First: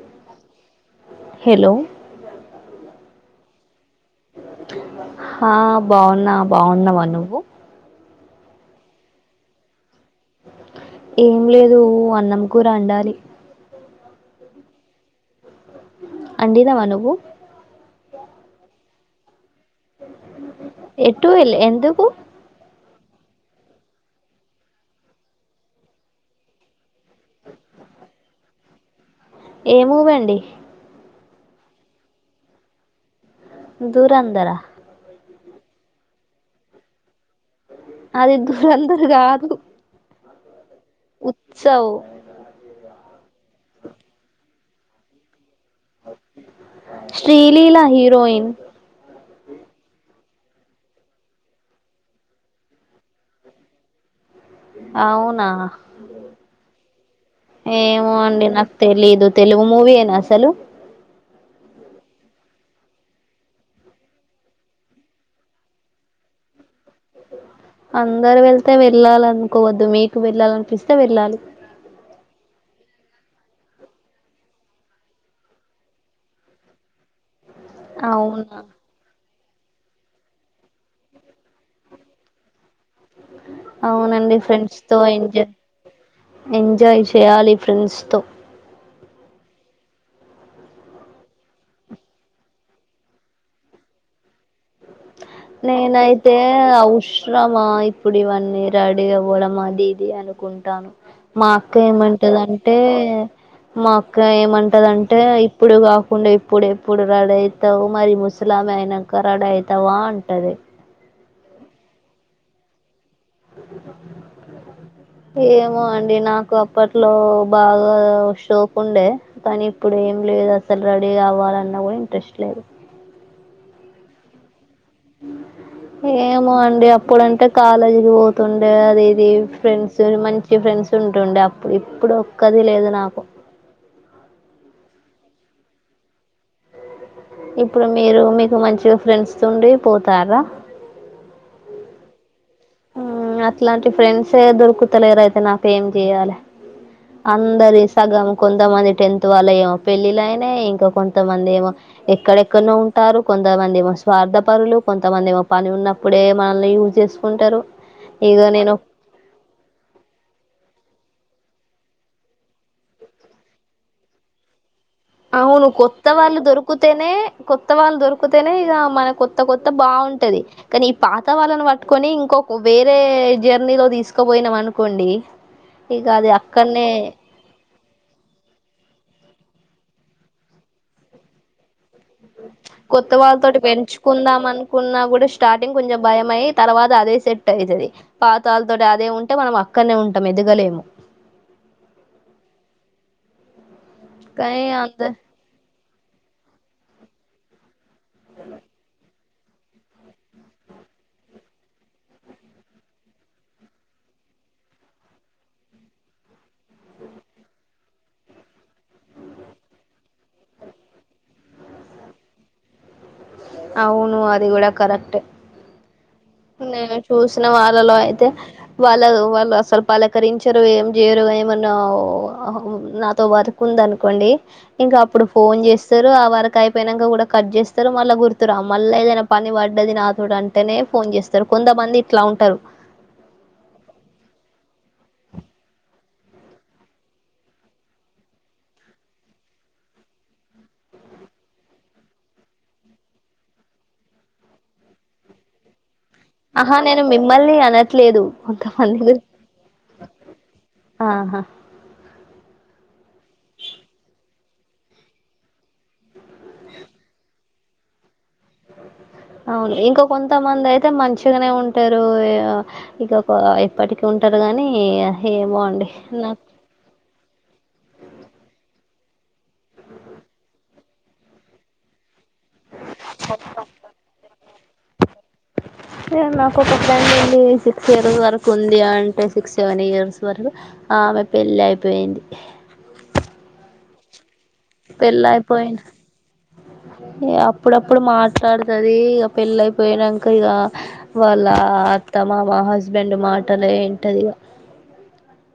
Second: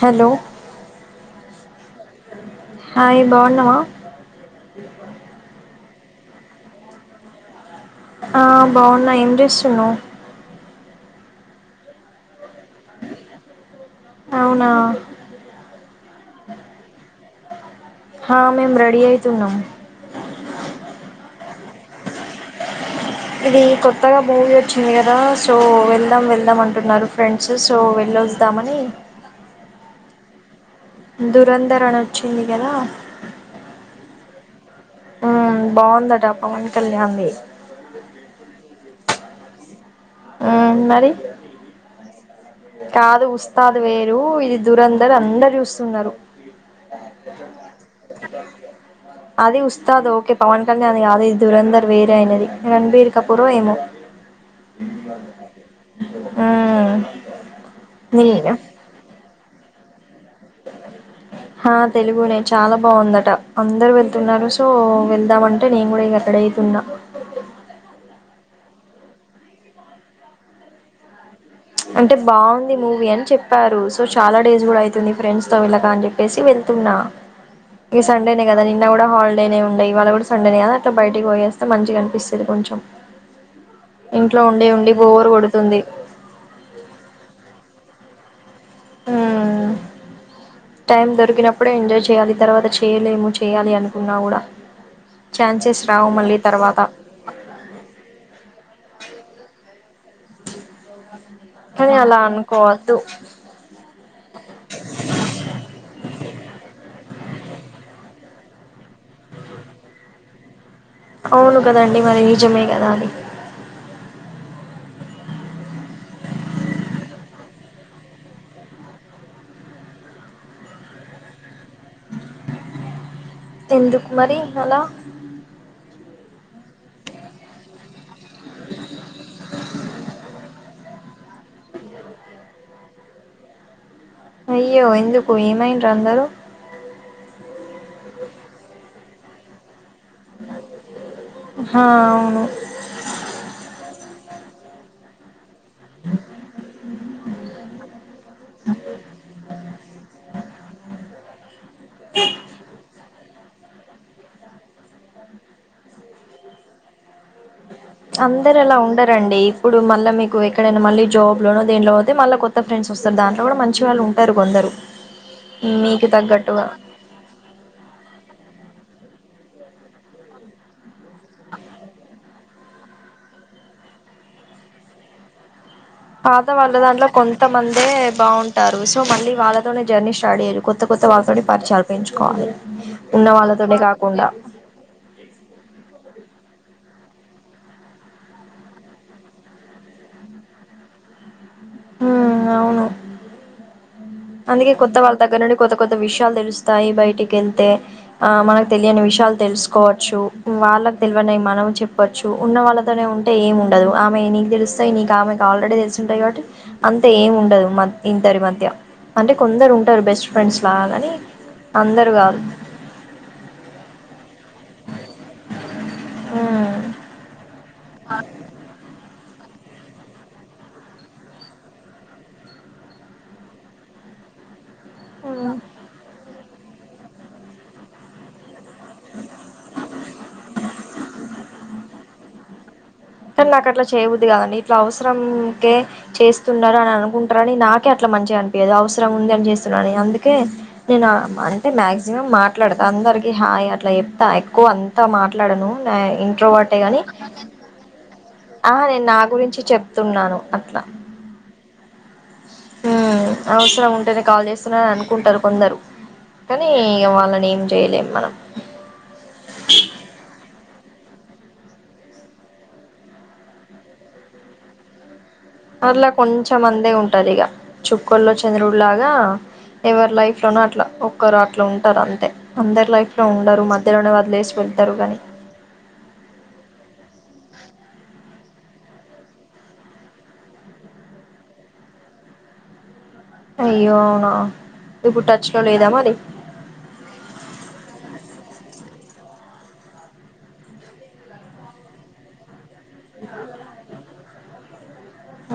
hello hello hi బాగున్నావా హా బాగున్నా బాగున్నావా నువ్వు ఆ బాగున్నా ఏం చేస్తున్నవు ఏం లేదు అన్నం కూర అండాలి అవునా అండినవ నువ్వు హా మేమ్ రెడి అయితున్నం ఎటు వేలే ఎందుకు ఇది కొత్తగా మూవీ వచ్చింది కదా సో వెళ్దాం వెళ్దాం అంటున్నారు ఫ్రెండ్స్ సో వెళ్ ళ్లొస్తామని ఏ మూవి అండి దూరంధర్ అని వచ్చింది కద దూరందర బాగుందట పవన్ కళ్యాణ్ ది అదిద్దూరందరు కాదు ఆ ఉత్సవ్ కాదు ఉస్తాద్ వేరు ఇది దురేందర్ అందరూ చూస్తూ శ్రీలీలా హీరోయిన్ అదే ఉస్తాద్ ఓకే పవన్ కళ్యాణ్ది కాదు ఇది దురేందర్ వేరే అయినది రణబీర్ కపూరం ఏమో అవునా ఆ ఏమో అండి నాకు తెలీదు తెలుగు మూవీయేనా అసలు హా తెలుగునే చాలా బాగుందట అందరూ వెళ్తున్నారు సో వెళ్దామంటే నేను కూడా ఇగా రెడీ అవుతున్నా ఓ [inaudible] అందరు వెళ్తే వెళ్ళాలి అనుకోవద్దు మీకు వెళ్ళాలనిపిస్తే వెళ్ళాలి అంటే బాగుంది మూవీ అని చెప్పారు సో చాలా డేస్ కూడా అవుతుంది ఫ్రెండ్స్ తో వెళ్ళకా అని చెప్పేసి వెళ్త సండేనే అవునా కదా నిన్న కూడా హలీ నే ఉండే ఇవ్వాలా కూడా సండేనే కాదా అట్లా బయటకి పోయేస్తే మంచిగా కనిపిస్తుంది కొంచెం అవునండి ఇంట్లో ఉండి ఫ్రెండ్స్ ఉండి తో బోర్ ఎంజాయ్ కొడుతుంది ఎం ఎంజాయ్ చేయాలి ఫ్రెండ్స్తో హామ్ టైం దొరికినప్పుడే ఎంజాయ్ చేయాలి తర్వాత చేయలేము చేయ్యాలి అనుకున్నా కూడా ఛాన్సెస్ రావు నేనైతే మళ్ళీ తర్వాత అవసరమా ఇప్పుడు ఇవన్నీ రెడీ అవ్వడం అది ఇది అనుకుంటాను మా అక్క కానీ అలా ఏమంటదంటే అనుకోవద్దు మా అక్క ఏమంటదంటే ఇప్పుడు కాకుండా ఇప్పుడెప్పుడు రెడీ అవుతావు మరి ముస్లామేవి అయినాక రెడీ అవుతావా అంటది అవును కద అండి మరి నిజమే కదా అది ఏమో అండి నాకు అప్పట్లో బాగా షోక్ ఉండే కానీ ఇప్పుడు ఏం లేదు అసలు రెడీ కావాలన్న కూడా ఇంట్రెస్ట్ లేదు ఎందుకుమరి అలా ఏమో అండి అప్పుడంటే కాలేజ్కి పోతుండే అది ఇది ఫ్రెండ్స్ మంచి ఫ్రెండ్స్ ఉంటుండే అప్పుడు ఇప్పుడు ఒక్కది లేదు నాకు అయ్యో ఎందుకు ఏమైయిర్రు అందరూ ఇప్పుడు మీరు మీకు మంచిగా ఫ్రెండ్స్ ఉండి పోతారా ఆ అవును అట్లాంటి ఫ్రెండ్స్యే దొరుకుతలేరు అయితే నాకు ఏం చెయాలే అందరి సగం కొంతమంది టెన్త్ వాళ్ళ ఏమో పెళ్ళిలైనాయి ఇంకా కొంతమంది ఏమో ఎక్కడెక్కడనో ఉంటారు కొంతమంది ఏమో స్వార్థ పరులు కొంతమంది ఏమో పని ఉన్నప్పుడే మనల్ని యూజ్ చేసుకుంటారు ఇక అందరు అలా నేను ఉండరండి ఇప్పుడు మళ్ళా మీకు ఎక్కడైనా మళ్ళీ జాబ్ లోనో దేట్లో అయితే మళ్ళ కొత్త ఫ్రెండ్స్ వస్తారు దాంట్లో కూడా మంచి వాళ్ళు ఉంటారు కొందరు అవును మీకు కొత్త వాళ్ళు తగ్గట్టుగా దొరికుతేనే కొత్త వాళ్ళు దొరికుతేనే ఇగా మనకు కొత్త కొత్త బాగుంటది కానీ ఈ పాత వాళ్ళను పట్టుకొని ఇంకొక వేరే జర్నీలో తీసుకోపోయి యినమ్ అనుకోండి ఇక అది పాత వాళ్ళ అక్కడనే దాంట్లో కొంతమంది తే బాగుంటారు సో వాళ్ళతోనే జర్నీ స్టార్ట్ చెయ్యి కొత్త కొత్త వాళ్ళతో పరిచయ కొత్త వాళ్ళతోటి కాకుండా పెంచుకుందాం అనుకున్నా కూడా స్టార్టింగ్ కొంచెం భయమయి తర్వాత అదే సెట్ అవుతది పాతాల తోటి అదే ఉంటే మనం అక్కడనే ఉంటాం ఎదగలేం ఉమ్ అవును కానీ అందుకే కొత్త అంత వాళ్ళ దగ్గర నుండి కొత్త కొత్త విషయాలు తెలుస్తాయి బయటికి వెళ్తే ఆ మన తెలియని విషయాల్ తెలుసుకోవచ్చు వాళ్ళకి తెలివని మనం చెప్పొచ్చు ఉన్న వాళ్ళతోనే ఉంటే ఏమి ఉండదు ఆమె నీకు తెలుస్తాయి నీకు ఆమెకు ఆల్రెడీ తెలుసు ఉంటాయి కాబట్టి అంతే ఏం ఉండదు మ ఇందరి మధ్య అంటే కొందరు ఉంటారు బెస్ట్ ఫ్రెండ్స్ లాగానీ అందరు కాదు అవును అది కూడా కరెక్ట్ నేను చూసిన వార్ ళ్ళలో అయితే వాళ్ళ వాళ్ అసలు పలకరించరు ఏం చేయరు ఏమన్నా నాతో వర్కుంది అనుకోండి ఇంకా అప్పుడు ఫోన్ చేస్తారు ఆ వరకు అయిపోయినాక కూడా కట్ చేస్తారు మళ్ళా గుర్ రా మళ్ళా ఏదైనా పని పడ్డది నాతోడి అంటేనే ఫోన్ చేస్తారు కొంతమంది ఇట్లా ఉంటారు కని నాకు అట్లా చేయబుద్ధి కదండి ఇట్లా అవసరంకే చేస్తున్నారు అని అనుకుంటారని నాకే అట్లా మంచిగా అనిపియదు అవసరం ఉంది అని చేస్తున్నాని అందుకే నేను అంటే మాక్సిమం మాట్లాడతా అ దరికి హాయ్ అట్లా చెప్తా ఎక్కువ అంతా మాట్లాడను ఆహా ఇంట్రోవర్ట్యే కాని నేను మిమ్మల్ని అనట్లేదు ఆ కొంతమంది నేను నా గురి గురించి చెప్తున్నాను అట్లా ఆహా ఉమ్ అవసరం ఉంటేనే కాల్ చేస్తున్నాని అనుకుంటారు కొందరు కానీ ఈ వాళ్ళని ఏం చేయలేం మనం అవును ఇంకో కొంత మంది అయితే అయితే మంచిగానే ఉంటారు ఇక ఇప్పటికి ఉంటారు గానీ అట్లా కొంచెం మందే ఉంటదిగా చుక్కల్లో చంద్రుడు లాగా ఎవరు లైఫ్ లోన అట్లా ఒక్కరు అట్లా ఉంటారు అంతే అందరు లైఫ్ లో ఉండరు మధ్యలోనే వదిలేసి వెళ్తారు గని తే నాకు ఒక ఫ్రెండుండి సిక్స్ ఇయర్స్ వరకు ఉంది అంటే సిక్స్ సెవెన్ ఇయర్స్ వరకు ఆమె పెళ్ళి అయిపోయింది అయ్యో అవునా పెళ్ళ ఇప్పుడు టచ్ లో అయిపోయిను లేదా మరి ఏ అప్పుడప్పుడు మార్చ మాట్లాడుతది ఇగ పెళ్ళ అయిపోయినంక ఇగా వాళ్ళ అత్త మామ హస్ బ్యాండు మాటలే ఏంటది గూడ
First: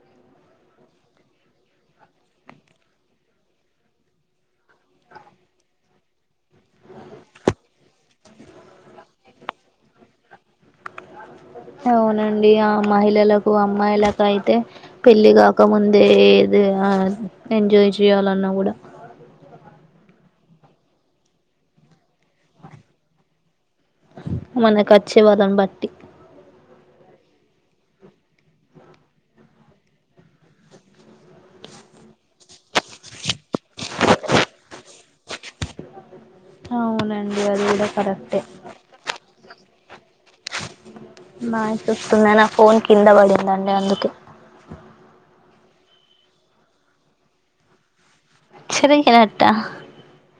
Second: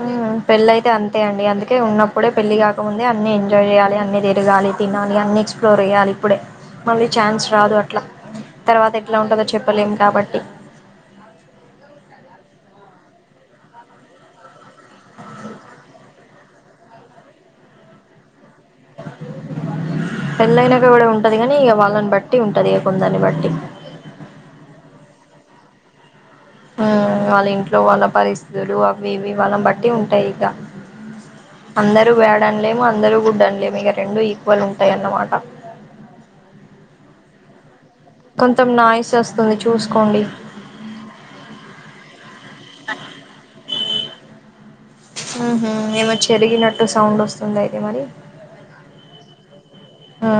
ఉ పెళ్ళ అయితే అంతే అండి అందుకే ఉన్నప్పుడే పెళ్లి కాకముందే అన్ని ఎంజాయ్ చేయాలి అన్ని తిరగాలి తినాలి అన్ని ఎక్స్ప్లోర్ ఎయలి ఇప్పుడే మళ్ళీ ఛాన్స్ రాదు అట్ల తర్వాత ఎట్లా ఉంటదో చెప్పలేము కాబట్టి ఆ అవునండి ఆ మహిళలకు అమ్మాయిలకు అయితే పెళ్లి కాకముందే అదే ఆ ఎంజాయ్ చేయ్యాలన్నా కూడా పెళ్లైనాక గూడ ఉంటది గనీ ఇగ వాళ్ళన్ బట్టి ఉంటదిగ కొందర్ని బట్టి మనకచ్చే వాళ్లని బట్టి ఆ వాళ్ళ ఇంట్లో వాళ్ళ పరిస్థితులు అవ్వీ ఇవ్వీ వాళ్ళంబట్టి ఉంటయిగ అందరూ బ్యాడన్లేము అందరూ గుడ్డన్లేము ఇగ రెండూ ఈక్వల్ ఉంటాయన్నమాట అవునండి అది కూడా కొంచం నాయిస్ ఒస్తుంది చూసుకో నైస్ వస్తుందా నా ఫోన్ కింద పడిందండి అందుకే ఉహూ ఏమో చెరిగినట్టు సౌండొస్తుంది అయితే మరి చేరిగినట్టా హ్ ఆ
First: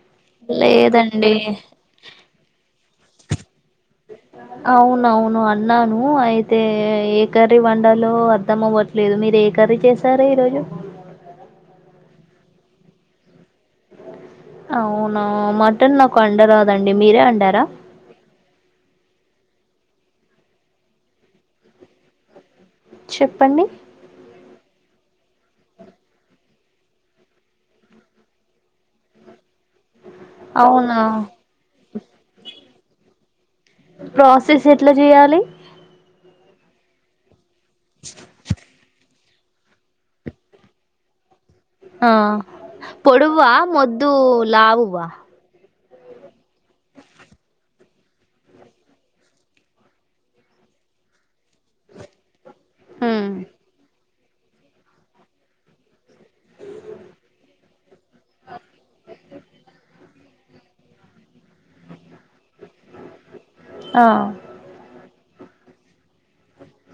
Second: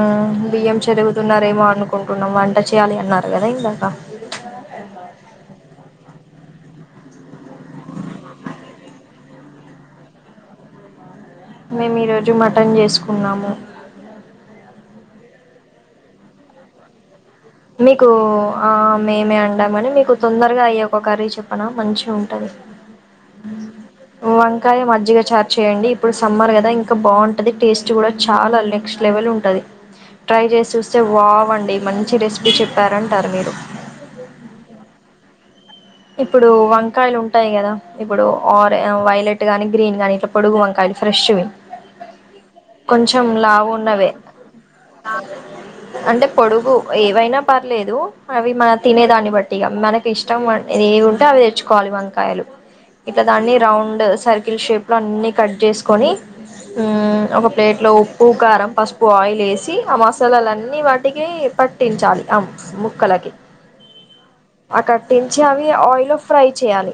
బియ్యం చెరుగుతున్నారేమో అనుకుంటున్నం వంట చేయ్యాలి అన్నారు గదా ఇందాక అవునవును అన్నాను అయితే ఏ కర్రీ వండాలో అర్ధమవ్వట్లేదు మీరు ఏ కర్రీ చేసారు ఈరోజు మేమీరోజు మటన్ జేసుకున్నాము అవునా మటన్ నాకు అండరాదండి మీరే అం మీకూ ఆ మేమే అ దామని మీకు తొందరగా అయ్యే ఒక కర్రీ చెప్పన మంచిగుంటది చెప్పండి వంకాయ మజ్జిగ చార్ చేయయండి ఇప్పుడు సమ్మర్ గద ఇంక బావుంటది టేస్ట్ గుడా చాల నెక్స్ట్ లెవెల్ ఉంటది ట్రై అవునా జేస్చూస్తే వావ్ అండి మంచి రెసిపీ చెప్పారంటారు మీరు ప్రాసెస్ ఎట్ల జేయాలి ఇప్పుడూ వంకాయలుంటాయి గదా ఇప్పుడు ఆరె ఆ వైలెట్ ట్ గాని గ్రీన్ గాని ఇట్ల పొడగు వంకాయలు ఫ్రెష్ వి ఆ పొడువా మొద్దూ లావువా అంటె పొడుగు ఏవైనా పర్లేదూ అవి మన తినే దాన్ని బట్టిగ మనకిష్టం వ ఏవుంటే అవి తెచ్చుకోవాలి వంకాయలు ఇట్ల హ్మ్ దాన్ని రౌండ్ సర్కిల్ షేప్ లో అన్ని కట్ జేసుకొని ఊ ఒక ప్లేట్ లో ఉప్ ఉప్పు కారం పసుపు ఆయిలేసీ ఆ మసాలాలన్నీ వాటికీ పట్టించాలి అమ్ ముక్కలకి ఆ అ కట్టిన్ అవి ఆయిల్ ఫ్రై చేయాలి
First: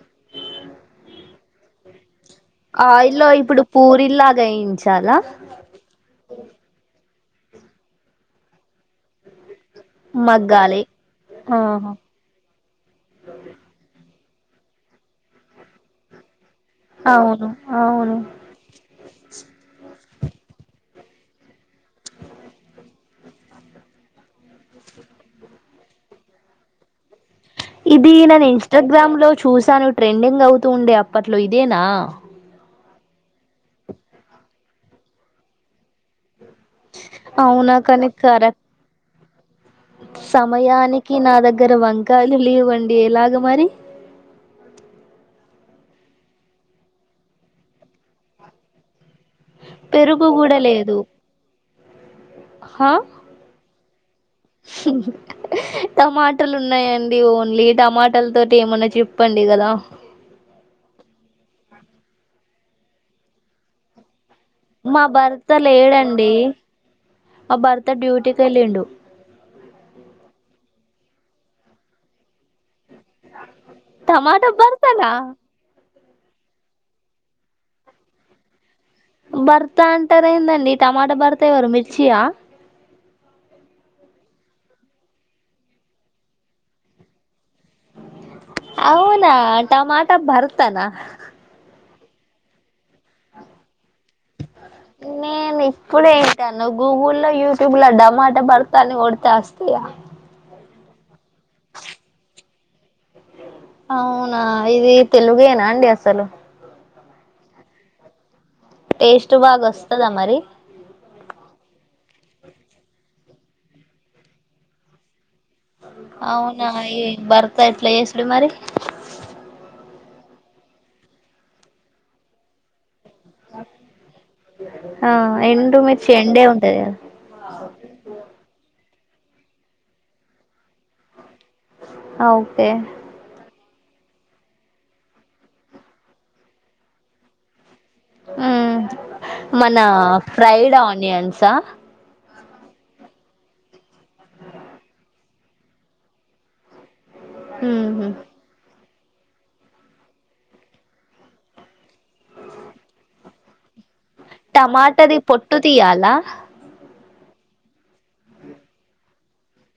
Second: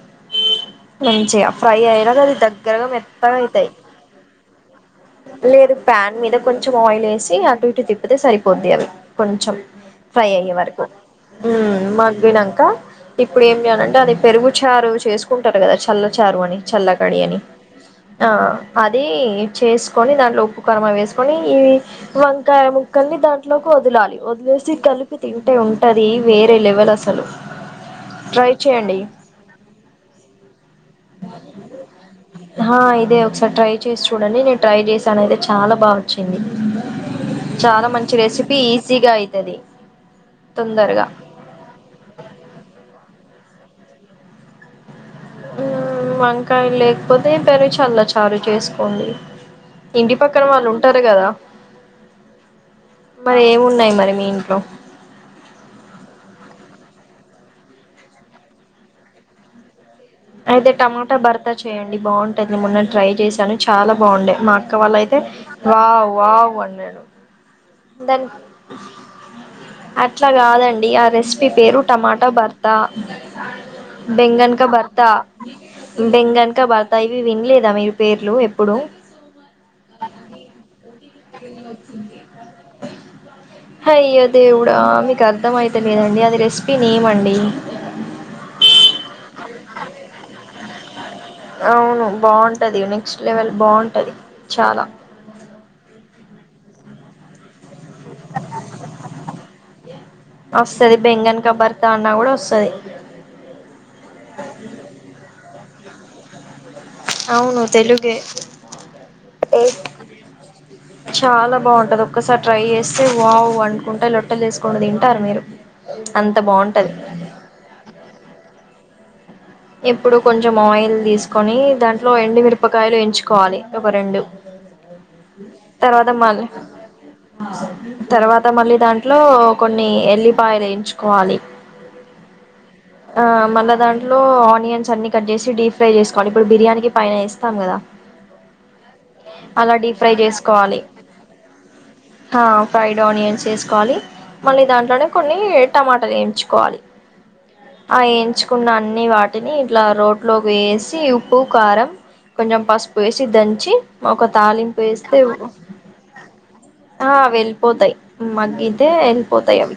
మంచిగా ఫ్రై అయక దగ్గరగా ఆయిల్లో ఇప్పుడు మెత్తగైతయ్ పూరిల్లాగా వేయించాలా లేదు ప్యాన్ మీద కొంచం ఆయిల్ ఏసి వేసి అటు ఇటు తిప్పితే సరిపోద్ది అవి కొంచెం ఫ్రైయయ్యే మగ్గాలి వరకు ఉమ్మ్ ఆహా మగ్గినంక ఇప్పుడు ఏం చేయాలంటె అది పెరుగు చారు చేసుకుంటారు కదా చల్ల చారు అని చల్లకడి అని అవును అవును ఆ అది చేస్ కొని దాంట్లో ఉప్పు కారమవి వేసుకొని వంకాయ ముక్కల్ని దాంట్లోకి వదలాలి వదిలేసి కలిపి తింటే ఉన్ టది వేరే లెవెల్ అసలు ఇది నేను ట్రై చేయండి ఇన్స్టాగ్రామ్ లో చూసాను ట్రెండింగ్ అవుతూ ఉండే అప్పట్లో ఇదేనా ఆ ఇదే ఒకసారి ట్రై చేసి చూడండి నేను ట్రై చేశాను అయితే చాలా బాగా వచ్చింది అవునా చాలా కానీ మంచి రెసిపీ కరెక్ట్ ఈజీగా అయి సమయానికి నా దగ్గర వంకాయలు లేవన్ ఏలాగ మరి ఉమ్ వంకాయలు లేకపోతే పెరుగు చల్ల చారు చేసుకోండి ఇంటి పెరుగు పక్కన కూడా వాళ్ళు లేదు ఉంటారు కదా హా మరి ఏమున్నాయి మరి మీ ఇంట్లో టమాటలు ఉన్నాయండి ఓన్లీ టమాటాల తోటి ఏమన్నా చెప్పండి కదా అయితే టమాటా బర్త చేయండి బావుంటది మొన్న ట్రై చేశాను చాలా బావుండే మా అక్క వాళ్ళయితే వావ్ వావ్ అన్నారు త్త దాని డ్యూటీకెళ్ళిండు అట్లా కాదండి ఆ రెసిపీ పేరు టమాటా బర్ త్త టమాటా బెంగన్ క బర్త భర్తనా బెంగన్క భర్త యివి వినలేదా మీరు పేర్లు ఏప్ భర్త అంటారేందండి టమాటా భర్త ఎవరు మిర్చియా అయ్యో దేవుడా మీకు అర్థమైత లేదండి అది రెసిపీ నేమండీ అవునా టమాటా బర్తనా అవును బాగుంటది నెక్స్ట్ లెవెల్ బావు నేను ఎప్పుడ్ త అన్నావ్ గూగల్ లో యూట్యూబ్లో డమాట భర్త అని కొడితే వస్తదా వస్తది బెంగన్ క బర్తా అన్నా కూడా వస్తది అవునా ఇది తెలుగేనా అండి అసలు అవును తెలుగే టేస్ట్ బాగా వస్తదా మరి చాలా బావుంటది ఒక్కసారి ట్రై చేస్తే వావ్ అనుకుంటా లొట్టలేసుకుంటా తింటారు మీరు అంత అవునా బాగుంటది ఎం బర్త ఎట్ల చేసుడు మరి ఇప్పుడు కొంచెం ఆయిల్ తీసుకొని దాంట్లో ఎండు మిరపకాయలు ఎంచు కోలి ఒక రెండు ఆ ఎండు మిర్చి తర్వాత మల్ ఎండే ఉంటది కదా తర్వాత మళ్ళీ దాని ట్లో కొన్ని ఎల్లిపాయలు ఏయించుకోవాలి ఆ ఓకే మళ్ళా దాంట్లో ఆనియన్స్ అన్ని కట్ చేసి డీప్ ఫ్రై చేసుకోండి ఇప్పుడు బిర్యానీకి పైన ఏస్తాం కదా హ్మ్ అలా మన డీప్ ఫ్రై ఫ్రైడ్ ఆనియన్స్ ఆహ్ హా ఫ్రైడ్ ఆనియన్స్ ఏసుకోవాలి మళ్ళీ దాంట్లోనే కొన్ని టమాట వేయించుకోవాలి ఆ మ్మ్ ఏయించుకున్న అన్ని వాటిని ఇట్లా రోట్లోకి వేసి ఉప్పు కారం కొంచెం పసుపు వేసి దంచి మా ఒక తాలింపు వేస్తే టమాటాది పొట్టు తీయాలా ఆ వెళ్ళిపోతాయి మగ్గితే వెళ్ళిపోతాయి అవి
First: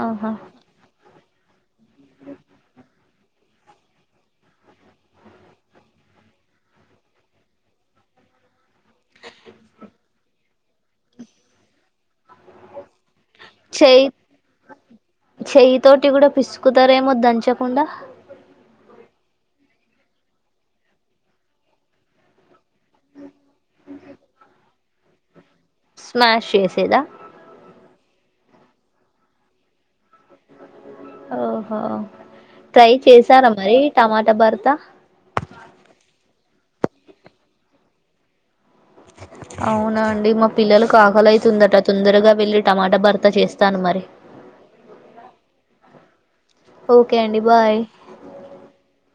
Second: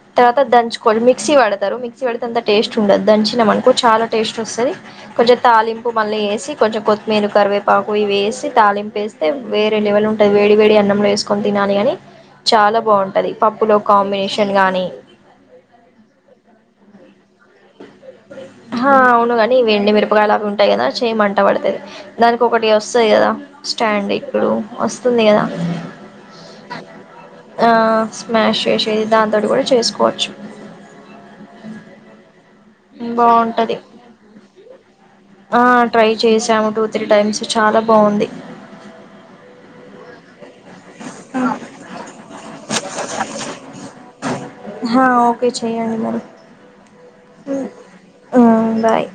ఆహా తర్వాత దంచుకొని మిక్సీ పడతారు మిక్సీ పడితే అంత టేస్ట్ చుండదు దంచినమనుకో చాలా టేస్ట్ వస్తది కొంచెం తాలింపు మళ్ళీ వేసి కొంచెం కొత్తిమీర కరివేపాక్ పాకు ఇవేసి తాలింపేస్తే వేరే లెవెలుంటుంది వేడి వేడి అన్నంలో వేసుకోని తినాలి గాని చాలా బాగుంటది పప్పు లో చెయ్యి కాంబినేషన్ గాని చెయ్యి తోటి కూడా పిసుకుతారేమో దంచకుండా హా అవును గాని ఇవి ఎండి మిరపకాయ లవి ఉంటది కదా చేయి మంట పుడతది దానికి ఒకటి వస్తది కదా స్టాండ్ ఇప్పుడు వస్తుంది కదా స్మాష్ చేసేదా ఆ స్మాష్ చేసి మళ్ళీ దాంతోటి కూడా చేసుకోవచ్చు ఓహో ట్రై చేశారా బాగుంటది మరి టమాటా భర్త ఆ ట్రై చేసాము టూ త్రీ టైమ్స్ చాలా బాగుంది అవునా అండి మా పిల్లలు ఆకలాయితుందట తొందరగా వెళ్ళి టమాటా భర్త చేస్తాను మరి ఓకే చేయండి మరి ఓకే అండి బాయ్ హ్మ్ బాయ్